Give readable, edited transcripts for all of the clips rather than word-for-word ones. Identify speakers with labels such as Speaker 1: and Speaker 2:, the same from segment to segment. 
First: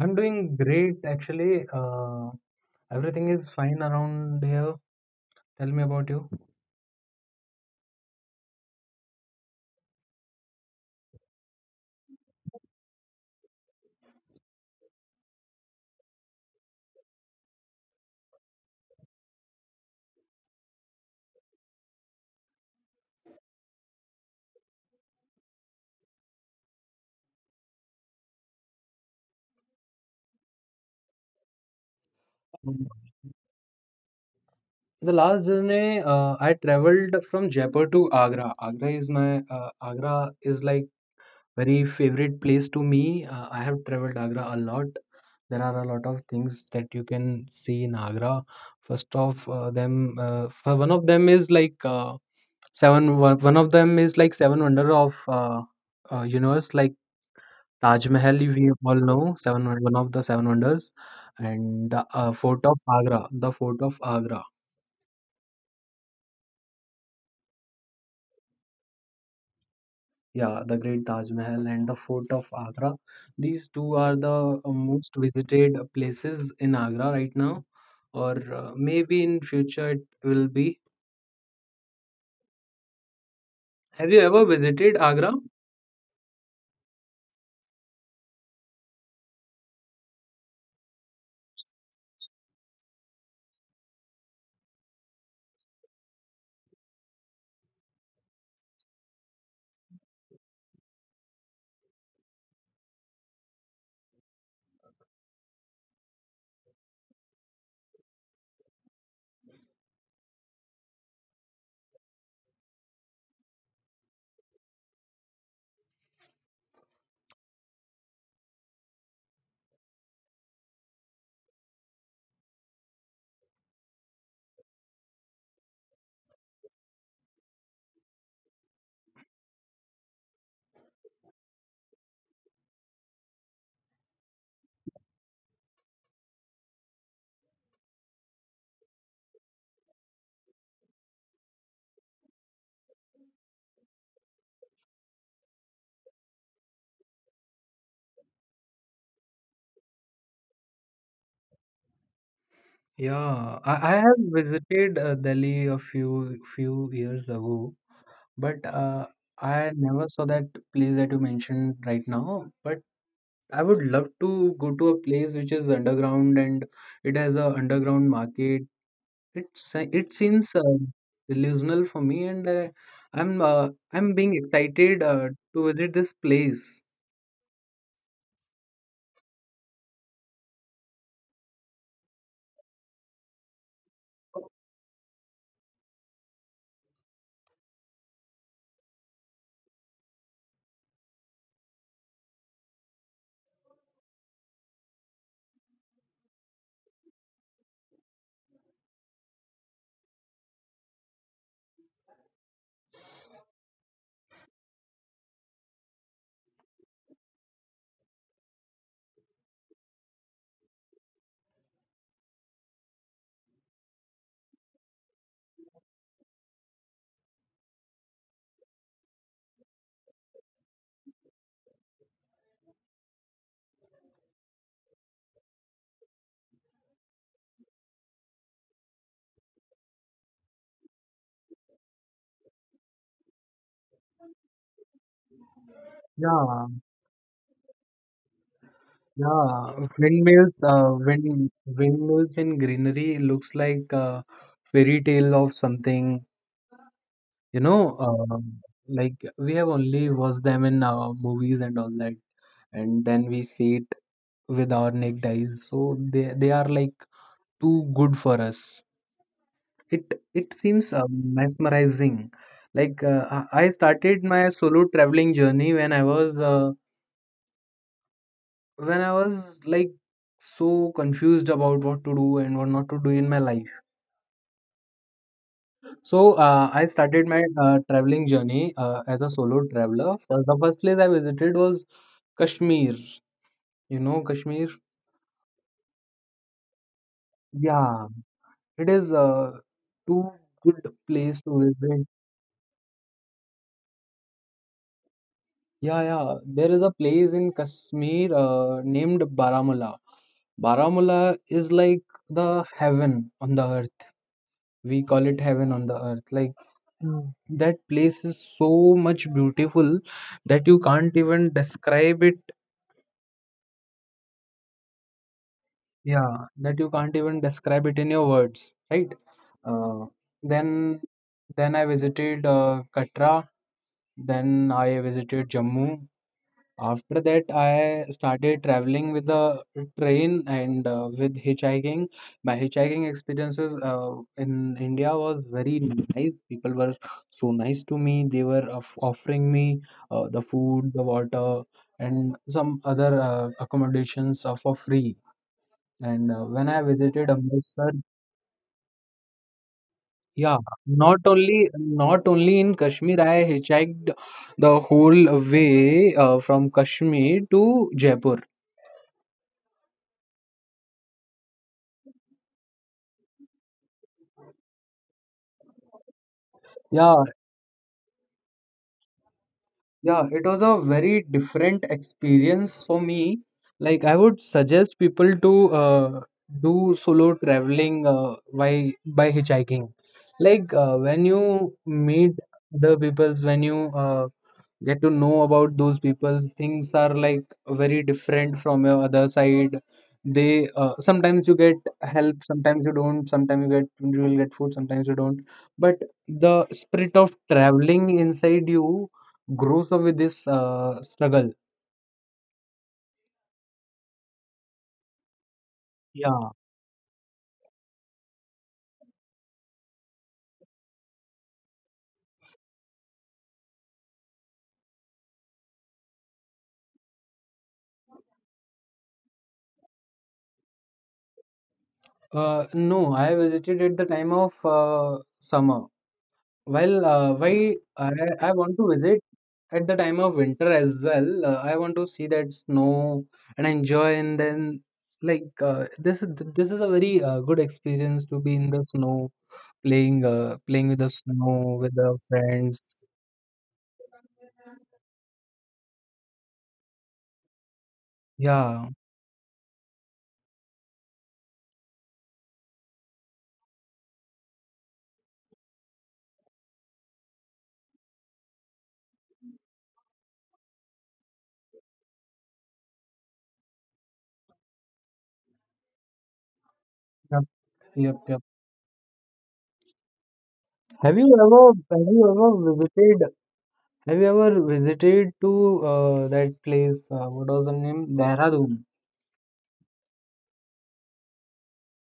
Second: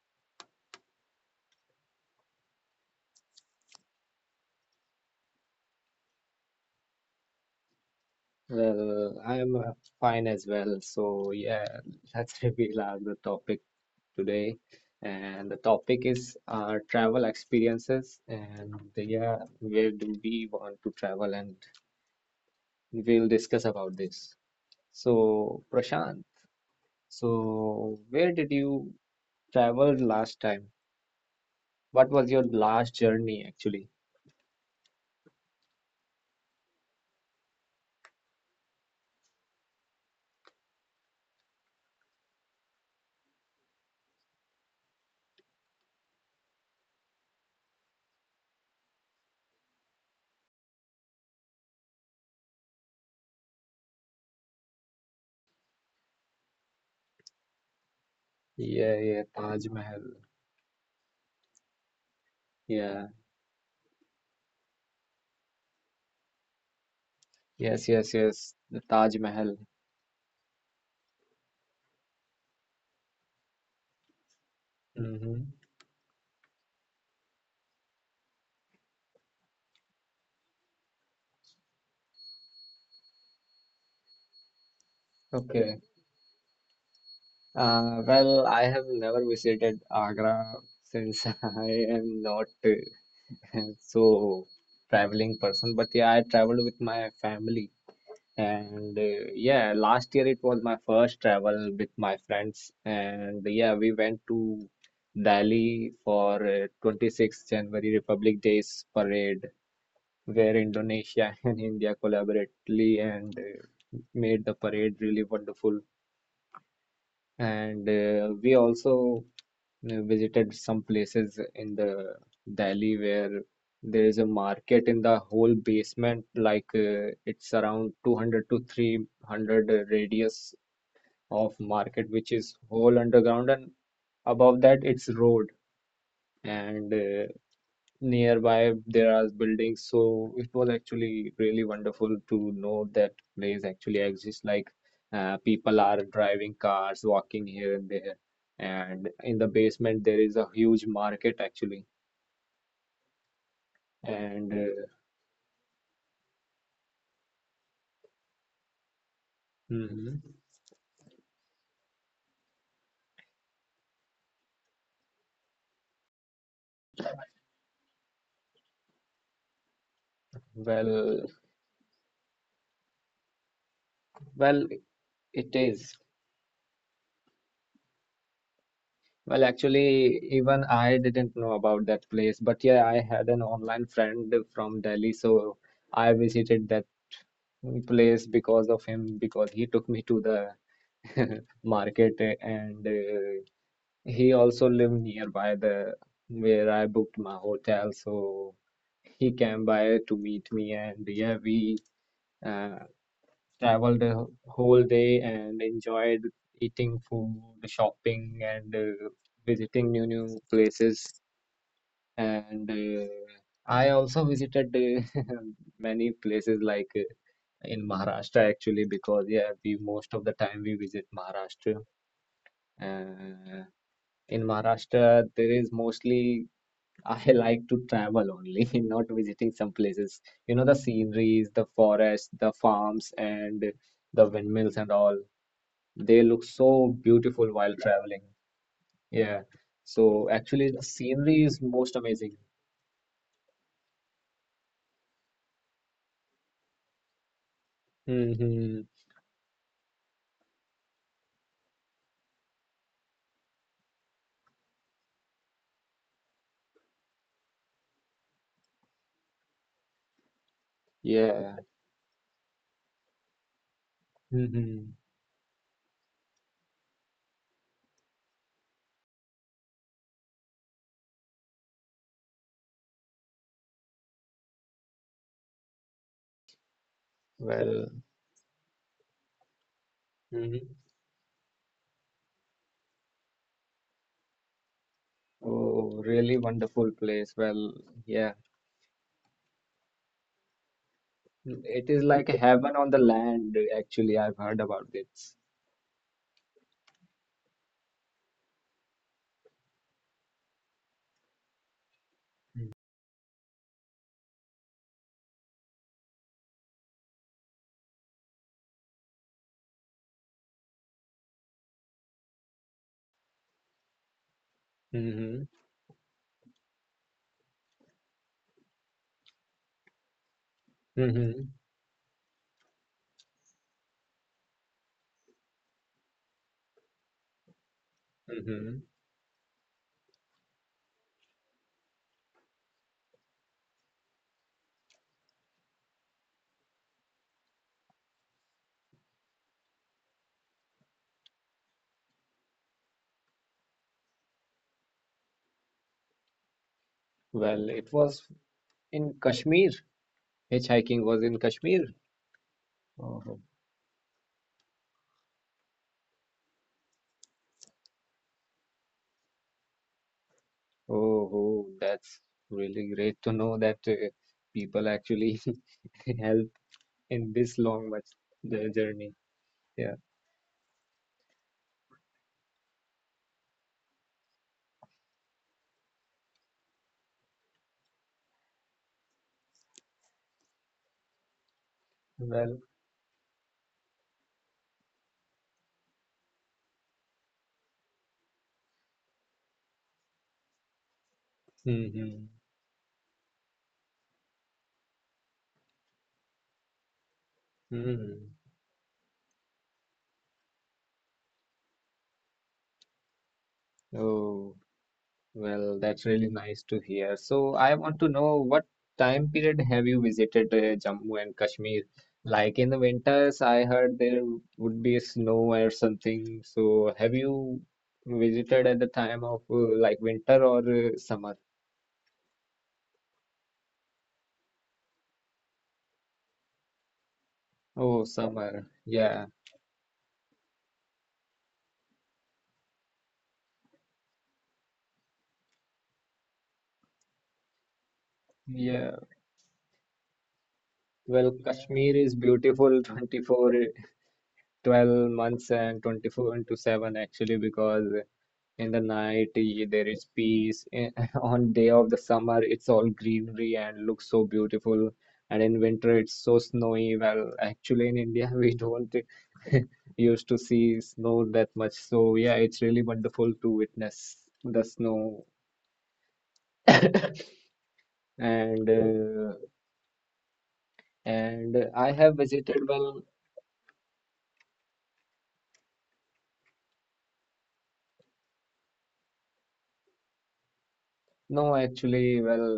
Speaker 1: I'm doing great, actually. Everything is fine around here. Tell me about you.
Speaker 2: Well, I'm fine as well. So, yeah, let's reveal our the topic. Today, and the topic is travel experiences. And yeah, where do we want to travel? And we'll discuss about this. So, Prashant, so where did you travel last time? What was your last
Speaker 1: Mm.
Speaker 2: journey actually?
Speaker 1: The last journey, I traveled from Jaipur to Agra. Agra is my Agra is like very favorite place to me. I have traveled Agra a lot. There are a lot of things that you can see in Agra. First of them, for one of them is like seven. One of them is like seven wonder of universe. Like Taj Mahal, we
Speaker 2: Yeah,
Speaker 1: all
Speaker 2: yeah,
Speaker 1: know,
Speaker 2: Taj
Speaker 1: one of
Speaker 2: Mahal.
Speaker 1: the seven wonders, and the fort of
Speaker 2: Yeah,
Speaker 1: Agra.
Speaker 2: yes, yes, yes, the Taj Mahal.
Speaker 1: Yeah, the great Taj Mahal and the fort of Agra. These two are the most
Speaker 2: Mm-hmm.
Speaker 1: visited places in Agra right now, or maybe in future it will be. Have you ever visited
Speaker 2: Okay.
Speaker 1: Agra?
Speaker 2: Well, I have never visited Agra since I am not so traveling person, but yeah, I traveled with my family and yeah, last year it was my first travel with my friends, and yeah, we went to Delhi for 26th January Republic Days parade, where Indonesia and India collaboratively and made the parade really wonderful. And we also visited some places in the Delhi where there is a market in the whole basement, like it's around 200 to 300 radius of market, which is whole underground, and above that it's road. And nearby there are buildings, so it was actually really wonderful to know that place actually exists. Like people are driving cars, walking here and there, and in the basement there is a huge market actually.
Speaker 1: Yeah,
Speaker 2: And
Speaker 1: I have visited Delhi a few years ago, but
Speaker 2: mhm,
Speaker 1: I never saw that place that you mentioned right now. But I would love to go to a place which is underground and it has a underground market. It seems
Speaker 2: well,
Speaker 1: delusional for me, and uh, I'm uh,
Speaker 2: well,
Speaker 1: I'm being
Speaker 2: it
Speaker 1: excited
Speaker 2: is.
Speaker 1: to visit this place.
Speaker 2: Well, actually, even I didn't know about that place, but yeah, I had an online friend from Delhi, so I visited that place because of him, because he took me to the market and he also lived nearby the where I booked my hotel, so he came by to meet me, and yeah, we uh, traveled the whole day and enjoyed eating food, shopping, and visiting new places, and I also visited many places like in Maharashtra actually, because yeah, we most of the time we visit Maharashtra. uh, In Maharashtra, there is mostly I like to travel only, not visiting some places. You know, the sceneries, the forests, the farms, and the windmills and all. They look so
Speaker 1: Yeah,
Speaker 2: beautiful while traveling. Yeah. So
Speaker 1: yeah.
Speaker 2: actually, the scenery is most amazing.
Speaker 1: Windmills in greenery looks like a fairy tale of something. you know
Speaker 2: Hmm.
Speaker 1: um, like we have only watched them in movies and all that, and then we see it with our naked eyes, so they are like too good for us. It seems
Speaker 2: Yeah.
Speaker 1: mesmerizing. Like I started
Speaker 2: Hmm.
Speaker 1: my solo traveling journey when I was like so confused about what to do and what not to do in my life. So I started
Speaker 2: Well.
Speaker 1: my traveling journey as a solo
Speaker 2: Hmm.
Speaker 1: traveler. First, the first place I visited was Kashmir. You know Kashmir?
Speaker 2: Oh, really wonderful place. Well, yeah.
Speaker 1: Yeah, it is too good
Speaker 2: It is
Speaker 1: place to
Speaker 2: like a
Speaker 1: visit.
Speaker 2: heaven on the land, actually. I've heard about this.
Speaker 1: Yeah, yeah. There is a place in Kashmir named Baramulla. Baramulla is like the heaven on the earth. We call it heaven on the earth. Like Mm. that place is so much beautiful that you can't even describe it.
Speaker 2: Hmm.
Speaker 1: Yeah, that you can't even describe it in your words, right? Uh,
Speaker 2: Mhm.
Speaker 1: then, then I visited Katra. Then I visited Jammu. After that, I
Speaker 2: Mhm.
Speaker 1: started traveling with the train and with hitchhiking. My hitchhiking experiences in India was very nice. People were so nice to me. They were offering me the food, the water, and some other accommodations for free. And when I
Speaker 2: Well,
Speaker 1: visited
Speaker 2: it was
Speaker 1: Amritsar,
Speaker 2: in Kashmir. Hitchhiking
Speaker 1: yeah,
Speaker 2: was in
Speaker 1: not
Speaker 2: Kashmir.
Speaker 1: only not only in
Speaker 2: Oh,
Speaker 1: Kashmir, I hitchhiked the whole way from Kashmir to Jaipur.
Speaker 2: oh, oh, that's really great to know that people actually help in this
Speaker 1: Yeah,
Speaker 2: long much the journey. Yeah.
Speaker 1: yeah, it was a very different experience for me. Like I would suggest people to do solo traveling by hitchhiking. Like when you
Speaker 2: Well.
Speaker 1: meet other peoples, when you get to know about those people's, things are like very different from your other side. They, sometimes you get
Speaker 2: Mm-hmm.
Speaker 1: help, sometimes you don't, sometimes you will get food, sometimes you don't, but the spirit of
Speaker 2: Mm-hmm.
Speaker 1: traveling inside you grows up with this struggle.
Speaker 2: Oh. Well, that's really nice to
Speaker 1: Yeah.
Speaker 2: hear. So, I want to know what time period have you visited Jammu and Kashmir? Like in the winters, I heard there would be snow or something. So, have you visited at the time of like winter or summer?
Speaker 1: No, I visited at the time of summer. Well, why
Speaker 2: Oh,
Speaker 1: I,
Speaker 2: summer.
Speaker 1: I want to
Speaker 2: Yeah.
Speaker 1: visit at the time of winter as well. I want to see that snow and enjoy, and then like this is a very good experience to be in
Speaker 2: Yeah.
Speaker 1: the snow, playing playing with
Speaker 2: Well,
Speaker 1: the snow
Speaker 2: Kashmir is
Speaker 1: with the
Speaker 2: beautiful twenty
Speaker 1: friends.
Speaker 2: four twelve months and 24 into 7 actually, because in the
Speaker 1: Yeah.
Speaker 2: night eh, there is peace. In on day of the summer it's all greenery and looks so beautiful, and in winter it's so snowy. Well, actually in India we don't used to see snow that much, so yeah, it's really wonderful to witness the snow.
Speaker 1: Yep. Yep.
Speaker 2: And
Speaker 1: Yep. have you
Speaker 2: and I
Speaker 1: ever
Speaker 2: have
Speaker 1: have you
Speaker 2: visited,
Speaker 1: ever
Speaker 2: well,
Speaker 1: visited have you ever visited to that place, what was the name? Dehradun?
Speaker 2: no, actually, well,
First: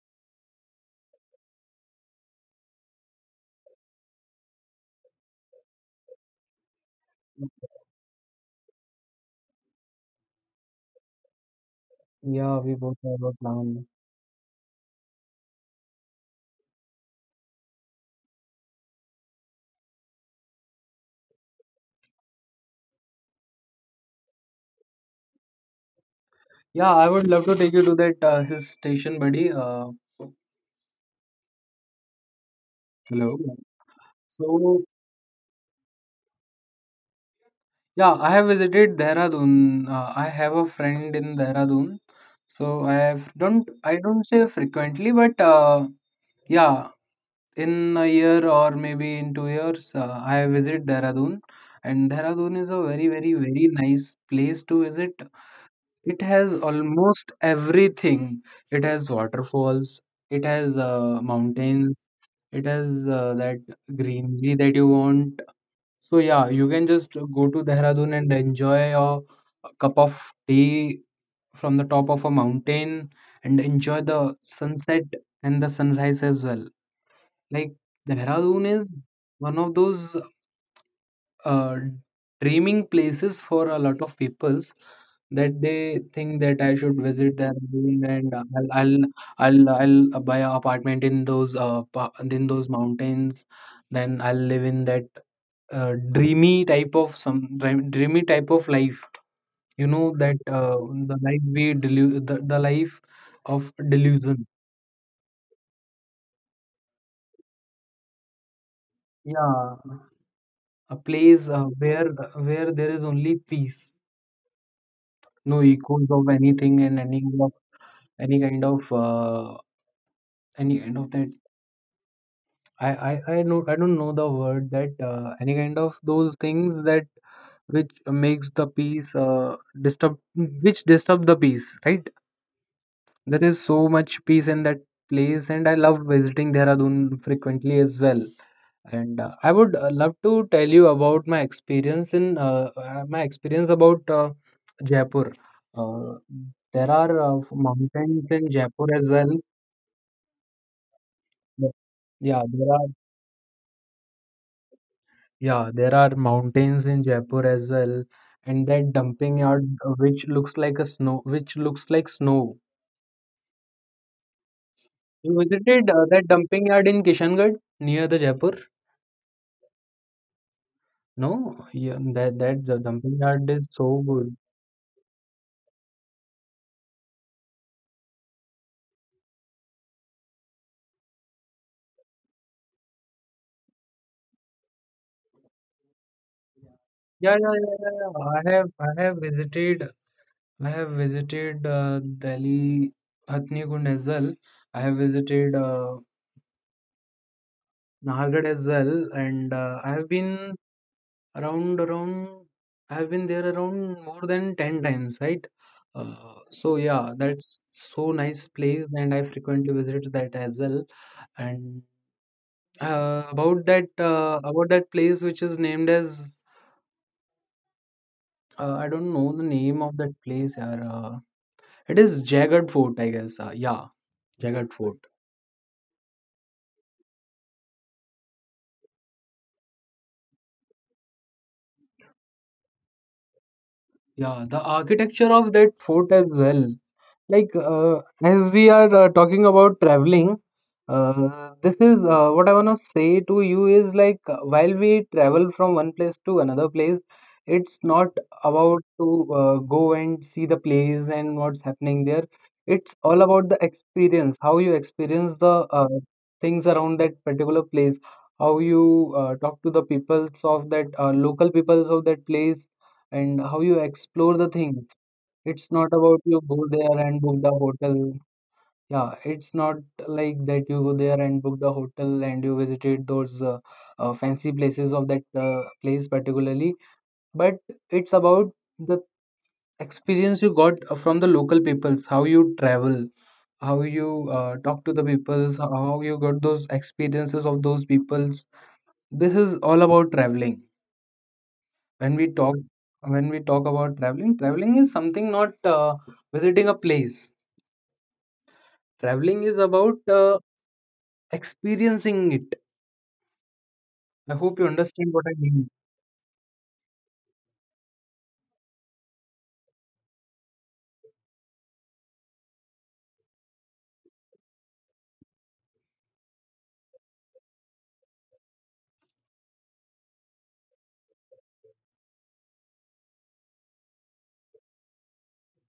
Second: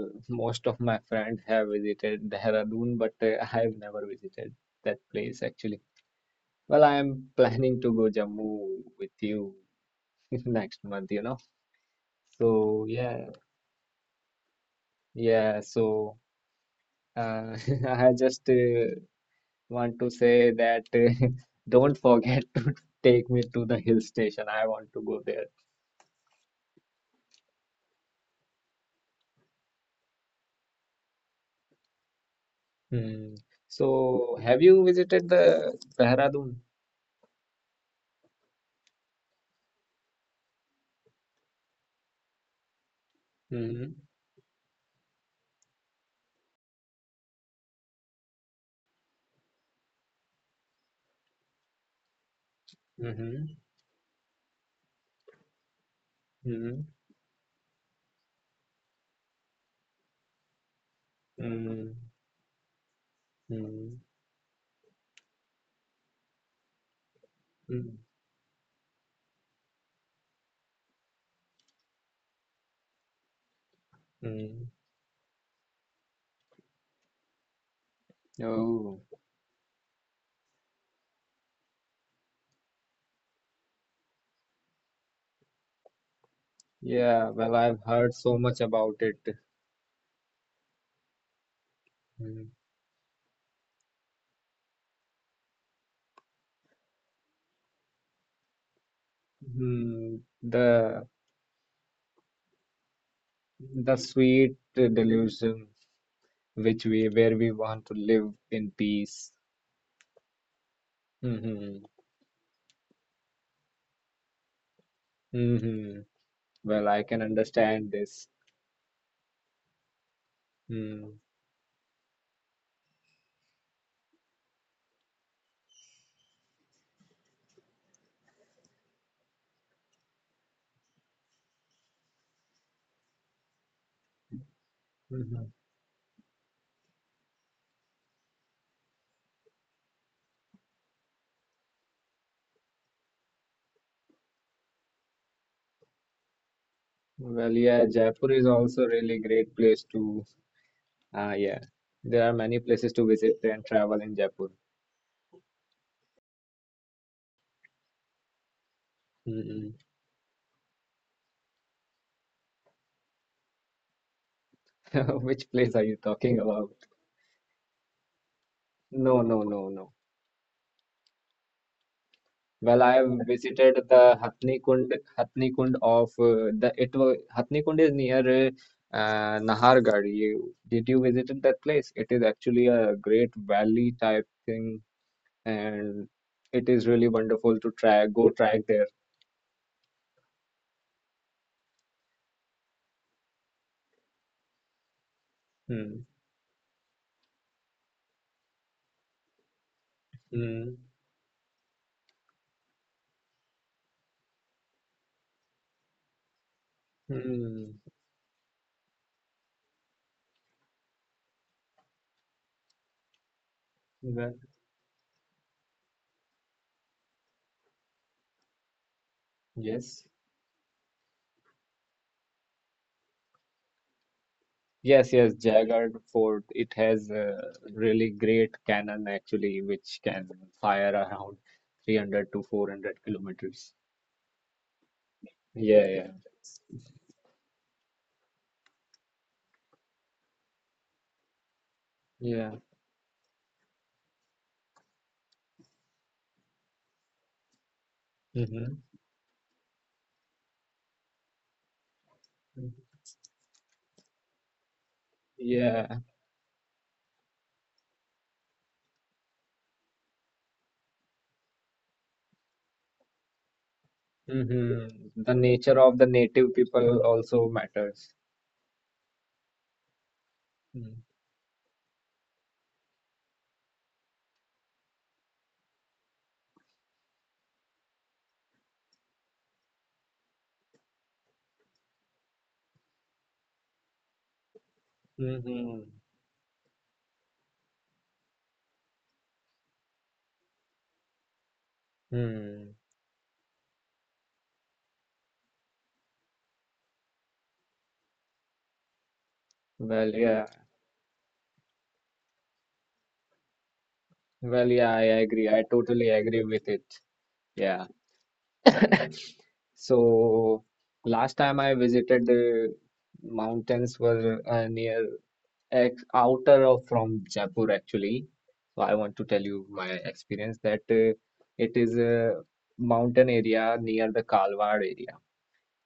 Speaker 2: most of my friends have visited Dehradun, but I have never visited that place actually. Well, I am planning to go Jammu with you next month, you know.
Speaker 1: Yeah, we
Speaker 2: So
Speaker 1: both
Speaker 2: yeah,
Speaker 1: have a plan.
Speaker 2: yeah. So uh, I just want to say that don't forget to take me to the hill station. I want to go there.
Speaker 1: Yeah, I would love to take you to that hill station, buddy.
Speaker 2: Hmm.
Speaker 1: Hello.
Speaker 2: So have you
Speaker 1: So
Speaker 2: visited the Dehradun?
Speaker 1: yeah, I have visited Dehradun. I have a friend in Dehradun. So I have don't
Speaker 2: Hmm.
Speaker 1: I don't say frequently, but yeah, in a year or maybe in 2 years, I visit Dehradun, and Dehradun is a very very
Speaker 2: Hmm.
Speaker 1: very nice place to visit. It has
Speaker 2: Hmm.
Speaker 1: almost everything. It has waterfalls. It has
Speaker 2: Hmm.
Speaker 1: mountains. It has that
Speaker 2: Hmm.
Speaker 1: greenery that you want. So yeah, you can just go to
Speaker 2: Hmm.
Speaker 1: Dehradun and enjoy your cup of tea from the top of a mountain and enjoy the
Speaker 2: Hmm.
Speaker 1: sunset and the sunrise as well. Like Dehradun
Speaker 2: Oh,
Speaker 1: is one of those uh, dreaming places for a lot of peoples that they think that I should
Speaker 2: yeah.
Speaker 1: visit
Speaker 2: Well,
Speaker 1: their
Speaker 2: I've
Speaker 1: home,
Speaker 2: heard so
Speaker 1: and uh,
Speaker 2: much
Speaker 1: I'll
Speaker 2: about
Speaker 1: I'll
Speaker 2: it.
Speaker 1: I'll, I'll uh, buy an apartment in those
Speaker 2: Hmm.
Speaker 1: in those mountains. Then I'll live in that dreamy type of some dreamy type of life. You
Speaker 2: Hmm.
Speaker 1: know that
Speaker 2: the
Speaker 1: the life we the life of
Speaker 2: the
Speaker 1: delusion.
Speaker 2: sweet delusion which we where we want to live in peace.
Speaker 1: Yeah, a place
Speaker 2: Hmm.
Speaker 1: where there is only peace, no
Speaker 2: Hmm.
Speaker 1: echoes of anything
Speaker 2: Well, I
Speaker 1: and
Speaker 2: can
Speaker 1: any of
Speaker 2: understand this.
Speaker 1: any kind of any kind
Speaker 2: Mm.
Speaker 1: of that. I don't know the word that, any kind of those things that, which makes the peace disturb, which disturb the peace, right? There is so much peace in that
Speaker 2: Hmm.
Speaker 1: place, and I love visiting Dehradun frequently as well. And I would love to tell you about my experience about Jaipur. Uh, there are
Speaker 2: Well, yeah, Jaipur
Speaker 1: mountains
Speaker 2: is
Speaker 1: in
Speaker 2: also
Speaker 1: Jaipur as
Speaker 2: really
Speaker 1: well.
Speaker 2: great place to. Ah, yeah,
Speaker 1: But
Speaker 2: there are
Speaker 1: yeah,
Speaker 2: many places to visit and travel in Jaipur.
Speaker 1: there are mountains in Jaipur as well, and that dumping
Speaker 2: Hmm.
Speaker 1: yard which looks like a snow, which looks like snow.
Speaker 2: Which
Speaker 1: You
Speaker 2: place are you
Speaker 1: visited
Speaker 2: talking
Speaker 1: that
Speaker 2: about?
Speaker 1: dumping yard in Kishangarh near the Jaipur?
Speaker 2: No, no, no, no.
Speaker 1: No, yeah, that
Speaker 2: Well,
Speaker 1: the
Speaker 2: I have
Speaker 1: dumping yard
Speaker 2: visited
Speaker 1: is so
Speaker 2: the
Speaker 1: good.
Speaker 2: Hathni Kund, Hathni Kund of the it was Hathni Kund is near Nahargarh. You, did you visited that place? It is actually a great valley type thing, and it is really
Speaker 1: Yeah,
Speaker 2: wonderful to
Speaker 1: yeah, yeah, yeah, yeah.
Speaker 2: track
Speaker 1: I have
Speaker 2: there.
Speaker 1: I have visited I have visited Delhi Hathnikund as well. I have visited
Speaker 2: Hmm.
Speaker 1: Nahargad as well, and I have been
Speaker 2: Hmm.
Speaker 1: around. I have been there around more than 10 times, right? So yeah,
Speaker 2: Hmm.
Speaker 1: that's so nice place, and I frequently visit that as well. And
Speaker 2: Well,
Speaker 1: about that place which is named as, I don't know the name
Speaker 2: yes.
Speaker 1: of that place. Yaar. It is Jagged Fort, I guess. Yeah, Jagged
Speaker 2: Yes,
Speaker 1: Fort.
Speaker 2: yes, Jaigarh Fort. It has a really great cannon actually, which can fire around 300 to 400 kilometers.
Speaker 1: Yeah, the architecture of
Speaker 2: Yeah,
Speaker 1: that
Speaker 2: yeah.
Speaker 1: fort as well. Like as we are talking about traveling, this is
Speaker 2: Yeah.
Speaker 1: what I want to say to you is like while we travel from one place to another place, it's not
Speaker 2: Mm-hmm.
Speaker 1: about to go and see the place and what's happening there. It's all about the experience, how you experience the
Speaker 2: Yeah.
Speaker 1: uh, things around that particular place, how you talk to the peoples of that local peoples of that place, and how you explore the things.
Speaker 2: Mm-hmm. The nature
Speaker 1: It's
Speaker 2: of
Speaker 1: not
Speaker 2: the
Speaker 1: about
Speaker 2: native
Speaker 1: you go
Speaker 2: people
Speaker 1: there and
Speaker 2: also
Speaker 1: book the
Speaker 2: matters.
Speaker 1: hotel. Yeah, it's not like that you go there and book the hotel, and you visited those fancy places of that place particularly, but it's about the experience you got from the local peoples, how you travel, how you talk to the peoples,
Speaker 2: Mm-hmm.
Speaker 1: how you got those experiences of those peoples. This is all about traveling. When we
Speaker 2: Hmm.
Speaker 1: talk when we talk about traveling, traveling is something not visiting a place. Traveling is
Speaker 2: Well,
Speaker 1: about
Speaker 2: yeah.
Speaker 1: experiencing it. I
Speaker 2: Well,
Speaker 1: hope you
Speaker 2: yeah, I
Speaker 1: understand what
Speaker 2: agree.
Speaker 1: I
Speaker 2: I
Speaker 1: mean.
Speaker 2: totally agree with it. Yeah. So last time I visited the mountains were near ex outer of from Jaipur actually. So I want to tell you my experience that it is a mountain area near the Kalwar area.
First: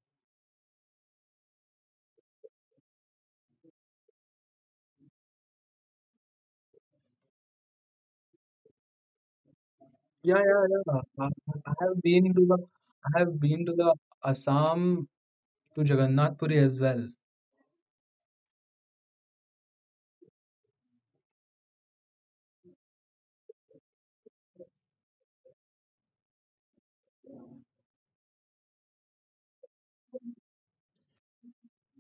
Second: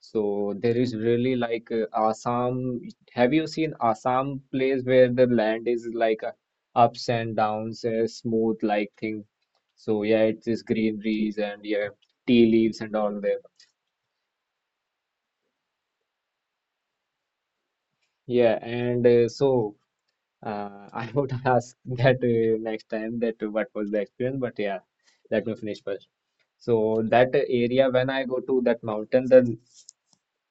Speaker 2: So there is really like Assam. Have you seen Assam place where the land is like ups and downs, smooth like thing? So yeah,
Speaker 1: Yeah,
Speaker 2: it is
Speaker 1: yeah, yeah.
Speaker 2: greeneries and
Speaker 1: I
Speaker 2: yeah,
Speaker 1: have been
Speaker 2: tea
Speaker 1: to the
Speaker 2: leaves and all
Speaker 1: I have
Speaker 2: there.
Speaker 1: been to the Assam to Jagannath Puri as well.
Speaker 2: Yeah, and so I would ask that next time that what was the experience, but yeah, let me finish first. So that area, when I go to that mountain, then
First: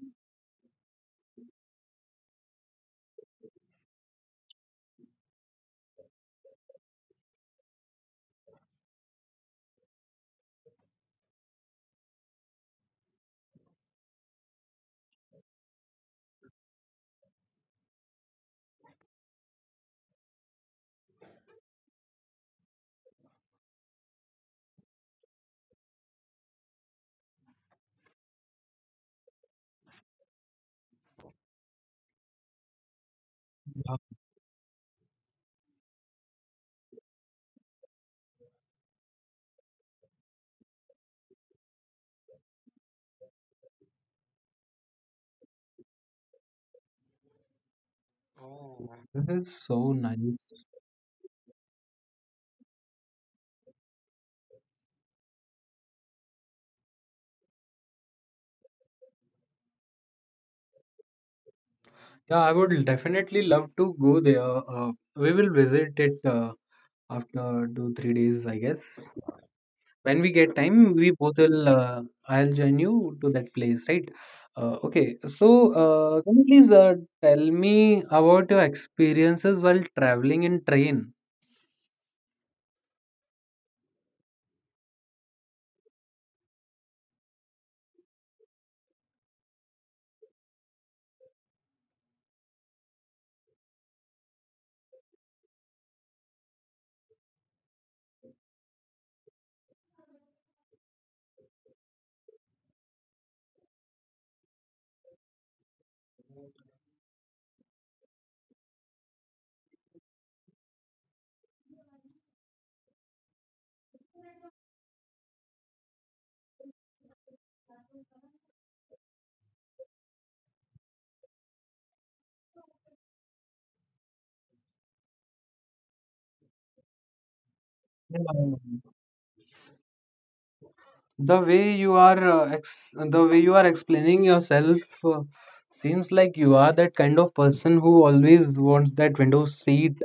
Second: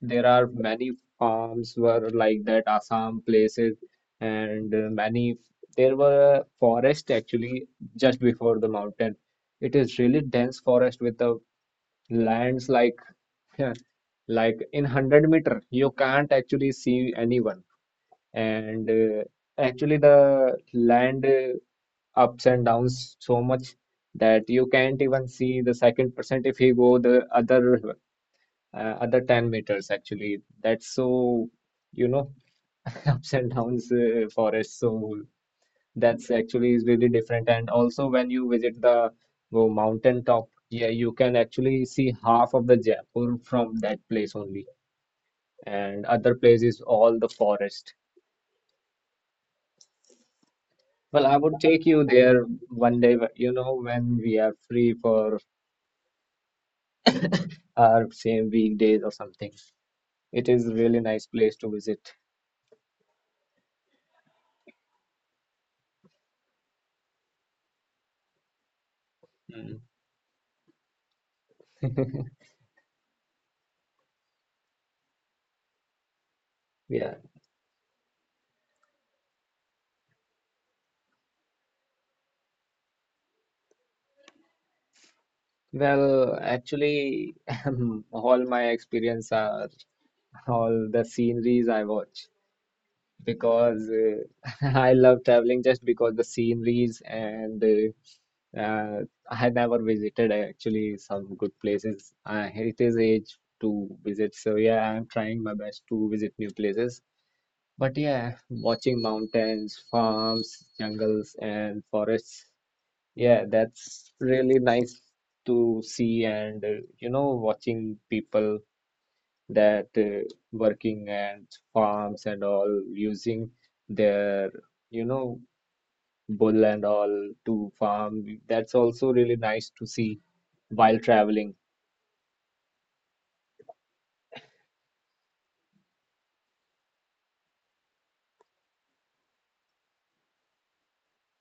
Speaker 2: there are many farms were like that, Assam places, and many there were a forest actually just before the mountain. It is really dense forest with the lands like like in 100 meter you can't actually see anyone, and actually the land ups and downs so much that you can't even see the second percent if he go the other uh, other 10 meters actually, that's so you know ups and downs forest,
Speaker 1: Yeah.
Speaker 2: so that's actually is really different. And also when you visit the go mountain top, yeah, you can actually see half of the Jaipur from that place only, and other place is all the forest.
Speaker 1: Oh. This is so
Speaker 2: Well, I
Speaker 1: nice.
Speaker 2: would take you there one day, but, you know, when we are free for or same weekdays or something. It is really nice place to visit.
Speaker 1: Yeah, I would definitely love to go there. We will visit it after 2, 3 days, I
Speaker 2: Mm.
Speaker 1: guess. When we get time, we both will. I'll join you to that place, right? Okay, so
Speaker 2: Yeah.
Speaker 1: can you please tell me about your experiences while traveling in train.
Speaker 2: Well, actually, all my experience are all the sceneries I watch, because I love traveling just because the sceneries, and I never visited actually some good places. It is age to visit, so yeah, I'm trying my best to visit new places. But yeah, watching mountains, farms, jungles, and forests, yeah, that's really nice to see. And you know, watching people that working and farms and all using their, you know, bull and all to farm, that's also really nice
Speaker 1: Um,
Speaker 2: to see while traveling.
Speaker 1: the way you are uh, ex the way you are explaining yourself uh, seems like you are that kind of person who always wants that window seat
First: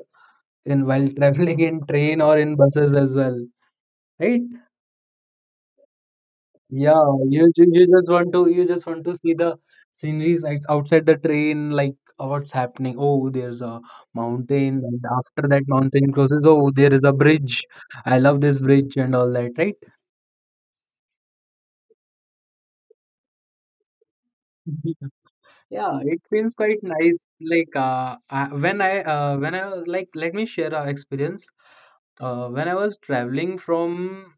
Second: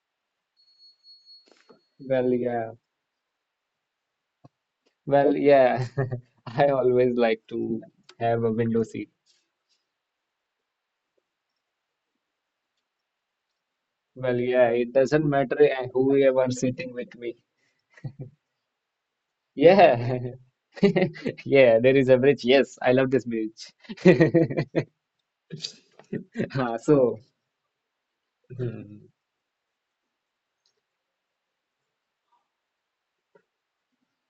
Speaker 1: in while traveling in train
Speaker 2: Well,
Speaker 1: or in
Speaker 2: yeah,
Speaker 1: buses as well, right?
Speaker 2: well, yeah, I
Speaker 1: Yeah,
Speaker 2: always like
Speaker 1: you, ju-
Speaker 2: to
Speaker 1: you just want
Speaker 2: have
Speaker 1: to
Speaker 2: a window seat.
Speaker 1: see the sceneries outside the train, like what's happening. Oh, there's a
Speaker 2: Well, yeah,
Speaker 1: mountain,
Speaker 2: it
Speaker 1: and
Speaker 2: doesn't
Speaker 1: after that
Speaker 2: matter
Speaker 1: mountain crosses,
Speaker 2: whoever
Speaker 1: oh, there
Speaker 2: sitting
Speaker 1: is a
Speaker 2: with me.
Speaker 1: bridge. I love this bridge and all that, right?
Speaker 2: Yeah, yeah, there is a bridge. Yes, I love this bridge.
Speaker 1: Yeah, it seems quite
Speaker 2: Ah, so,
Speaker 1: nice. Like I, when I
Speaker 2: mm-hmm,
Speaker 1: when I was like, let me share our experience. When I was traveling from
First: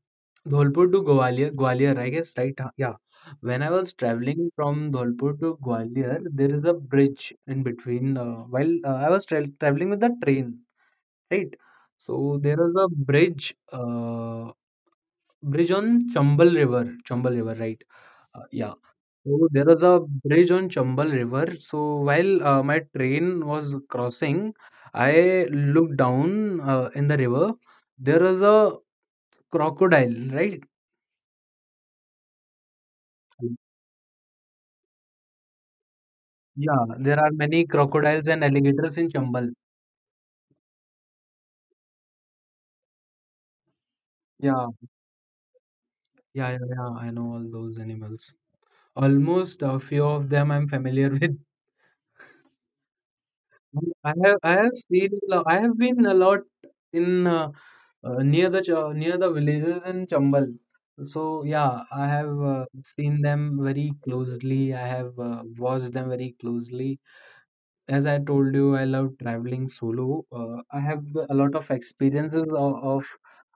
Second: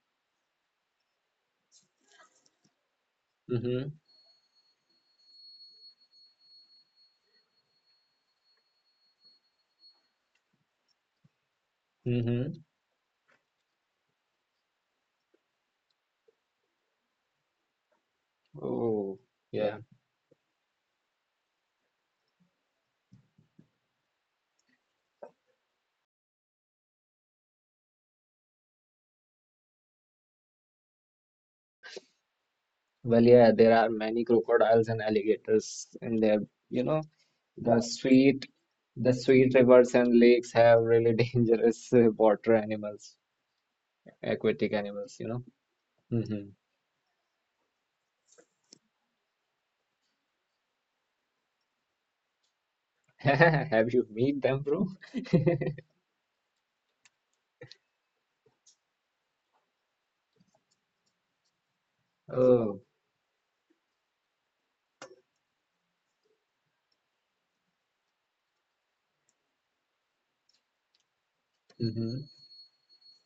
Speaker 1: Dholpur to Gwalior, Gwalior, I guess, right? Yeah. When I was traveling from Dholpur to Gwalior, there is a bridge in between. While I was traveling with the train, right? So
Speaker 2: mm-hmm.
Speaker 1: there was a bridge, on Chambal River, right? Yeah.
Speaker 2: Oh,
Speaker 1: So there
Speaker 2: yeah.
Speaker 1: was a bridge on Chambal River. So while my train was crossing, I looked down in the river. There was a crocodile, right?
Speaker 2: Well, yeah, there are many crocodiles and alligators in there. You
Speaker 1: Yeah,
Speaker 2: know,
Speaker 1: there are many
Speaker 2: the
Speaker 1: crocodiles and
Speaker 2: sweet,
Speaker 1: alligators in
Speaker 2: the
Speaker 1: Chambal.
Speaker 2: sweet rivers and lakes have really dangerous water animals,
Speaker 1: Yeah,
Speaker 2: aquatic animals. You know.
Speaker 1: yeah,
Speaker 2: Mm-hmm.
Speaker 1: yeah, yeah, I know all those animals. Almost a few of them I'm familiar with.
Speaker 2: Have
Speaker 1: I
Speaker 2: you
Speaker 1: have I
Speaker 2: meet them,
Speaker 1: have
Speaker 2: bro?
Speaker 1: seen a I have been a lot in near the near the villages in Chambal. So yeah, I have
Speaker 2: Oh.
Speaker 1: seen them very closely. I have watched them very closely. As I told you, I love traveling solo. I have a lot of experiences of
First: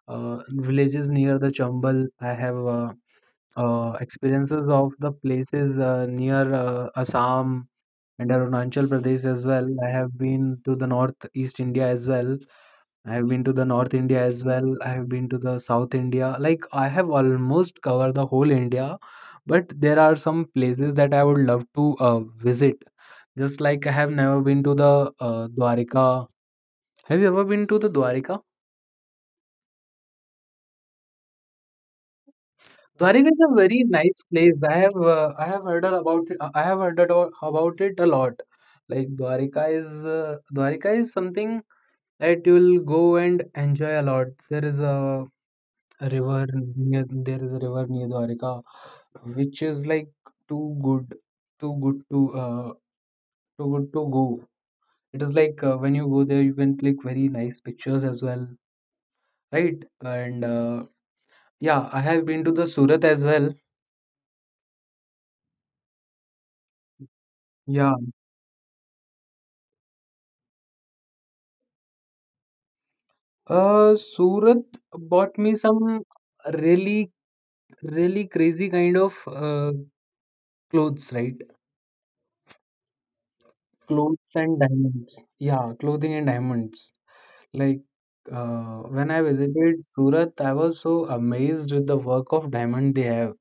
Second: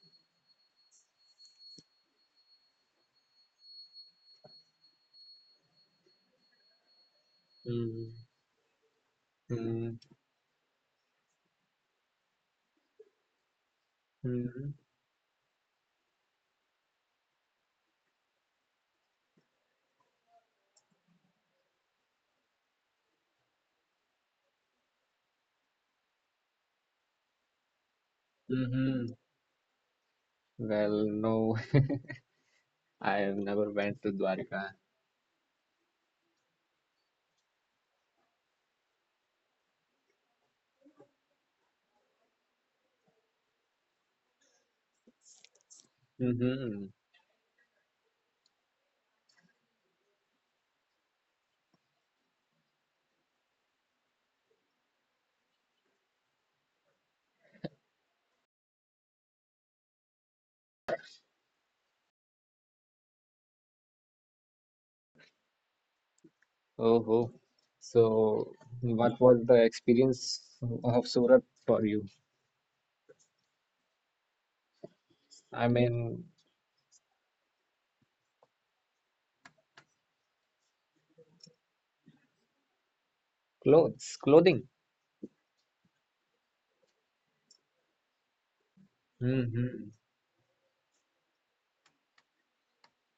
Speaker 1: villages near the Chambal. I have experiences of the places near Assam
Speaker 2: Mm,
Speaker 1: and Arunachal Pradesh as well. I
Speaker 2: mm,
Speaker 1: have been to the North East India as well. I have been to the North India as well.
Speaker 2: mm,
Speaker 1: I have been to the South India. Like I have almost covered the whole India, but there are some places that I would love to visit. Just like I have never been to the Dwarka. Have you ever been to the Dwarka?
Speaker 2: hmm. Well, no,
Speaker 1: Dwarka is
Speaker 2: I
Speaker 1: a
Speaker 2: have
Speaker 1: very
Speaker 2: never
Speaker 1: nice
Speaker 2: went to
Speaker 1: place.
Speaker 2: Dwarka.
Speaker 1: I have heard about it, I have heard about it a lot. Like Dwarka is something that you will go and enjoy a lot. There is a river near
Speaker 2: Mm-hmm.
Speaker 1: there is a river near Dwarka, which is like too good, too good to uh too good to go. It is like when you go there, you can click very nice pictures as well, right? And yeah, I have been to the Surat as well.
Speaker 2: Oh,
Speaker 1: Yeah,
Speaker 2: oh. So, what was the experience of Surat for you?
Speaker 1: Surat bought me some
Speaker 2: I mean,
Speaker 1: really really crazy kind of clothes, right? Clothes
Speaker 2: clothes,
Speaker 1: and
Speaker 2: clothing.
Speaker 1: diamonds. Yeah, clothing and diamonds. Like when I visited
Speaker 2: Mm-hmm.
Speaker 1: Surat, I was so amazed with the work of diamond they have.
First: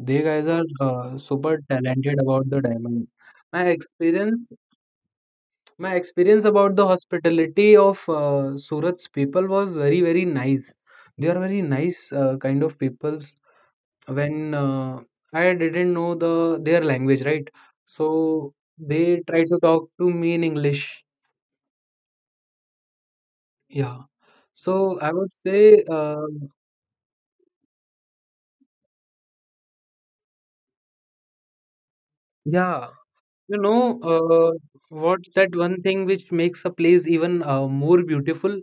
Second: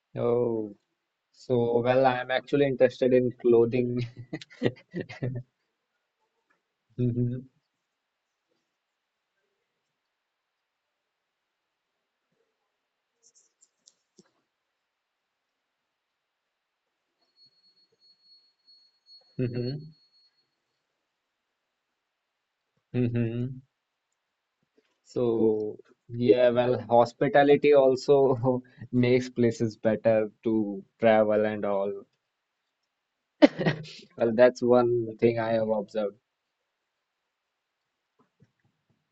Speaker 1: They guys are
Speaker 2: Oh,
Speaker 1: super
Speaker 2: so well,
Speaker 1: talented
Speaker 2: I'm
Speaker 1: about the
Speaker 2: actually
Speaker 1: diamond.
Speaker 2: interested in
Speaker 1: My
Speaker 2: clothing.
Speaker 1: experience, my experience about the
Speaker 2: Mm-hmm.
Speaker 1: hospitality of Surat's people was very very nice. They are very nice kind of peoples. When I didn't know the their language, right? So they
Speaker 2: Mm-hmm.
Speaker 1: try to talk to me in English.
Speaker 2: Mm-hmm.
Speaker 1: Yeah. So I
Speaker 2: So,
Speaker 1: would say,
Speaker 2: yeah, well, hospitality also makes places better to travel and all.
Speaker 1: yeah. You
Speaker 2: Well,
Speaker 1: know,
Speaker 2: that's one thing I have
Speaker 1: what's that
Speaker 2: observed.
Speaker 1: one thing which makes a place even more beautiful?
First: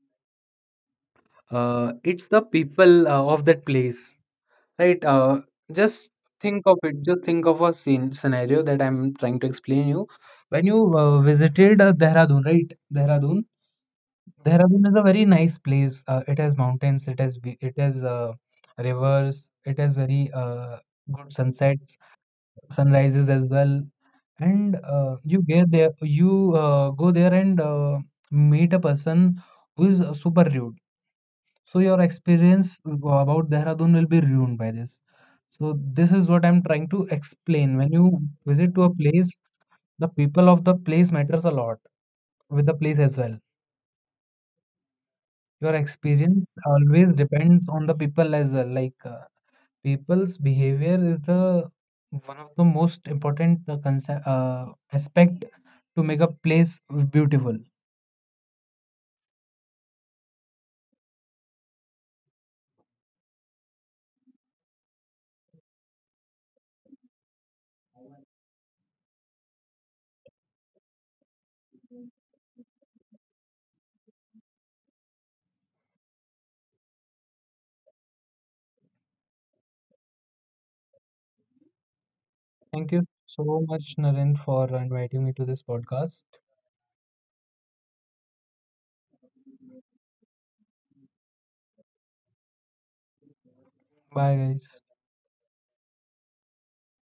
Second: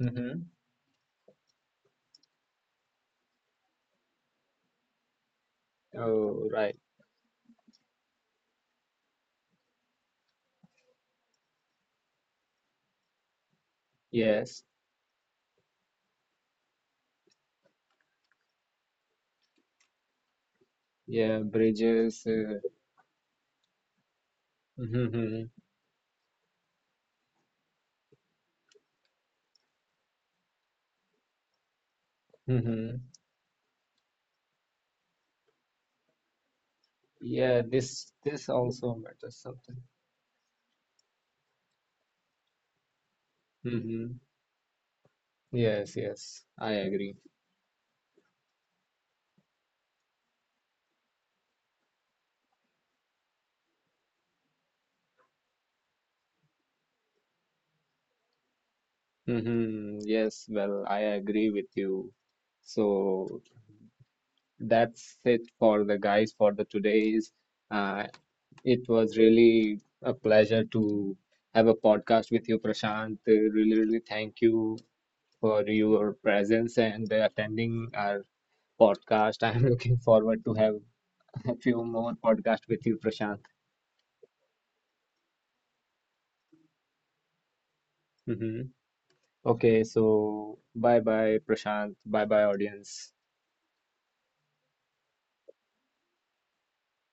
Speaker 2: Mm-hmm.
Speaker 1: It's the people of that place, right? Just
Speaker 2: Oh,
Speaker 1: think
Speaker 2: right.
Speaker 1: of it. Just think of a scene scenario that I'm trying to explain you. When you visited Dehradun, right? Dehradun.
Speaker 2: Yes.
Speaker 1: Dehradun is a very nice place. It has mountains. It has it has rivers. It has very good
Speaker 2: Yeah,
Speaker 1: sunsets,
Speaker 2: bridges.
Speaker 1: sunrises as well, and you
Speaker 2: Hmm,
Speaker 1: get there, you go there and meet a person who is super rude, so your experience
Speaker 2: hmm.
Speaker 1: about Dehradun will be ruined by this. So this is what I'm trying to
Speaker 2: Yeah,
Speaker 1: explain. When you
Speaker 2: this
Speaker 1: visit to a
Speaker 2: also
Speaker 1: place,
Speaker 2: matters something.
Speaker 1: the people of the place matters a lot with the place as well.
Speaker 2: Hmm.
Speaker 1: Your
Speaker 2: Yes, yes,
Speaker 1: experience
Speaker 2: I
Speaker 1: always
Speaker 2: agree.
Speaker 1: depends on the people as well. Like people's behavior is the one of the most important aspect to make a place beautiful.
Speaker 2: Hmm. Yes, well, I agree with you. So that's it for the guys for the today's. Uh, it was really a pleasure to have a podcast with you, Prashant. Really, really thank you. For your presence and attending our podcast. I'm looking forward to have a few more podcasts with
Speaker 1: Thank
Speaker 2: you,
Speaker 1: you
Speaker 2: Prashant.
Speaker 1: so much, Naren, for inviting me to this podcast.
Speaker 2: Hmm. Okay, so bye bye, Prashant. Bye bye, audience.
Speaker 1: Bye, guys.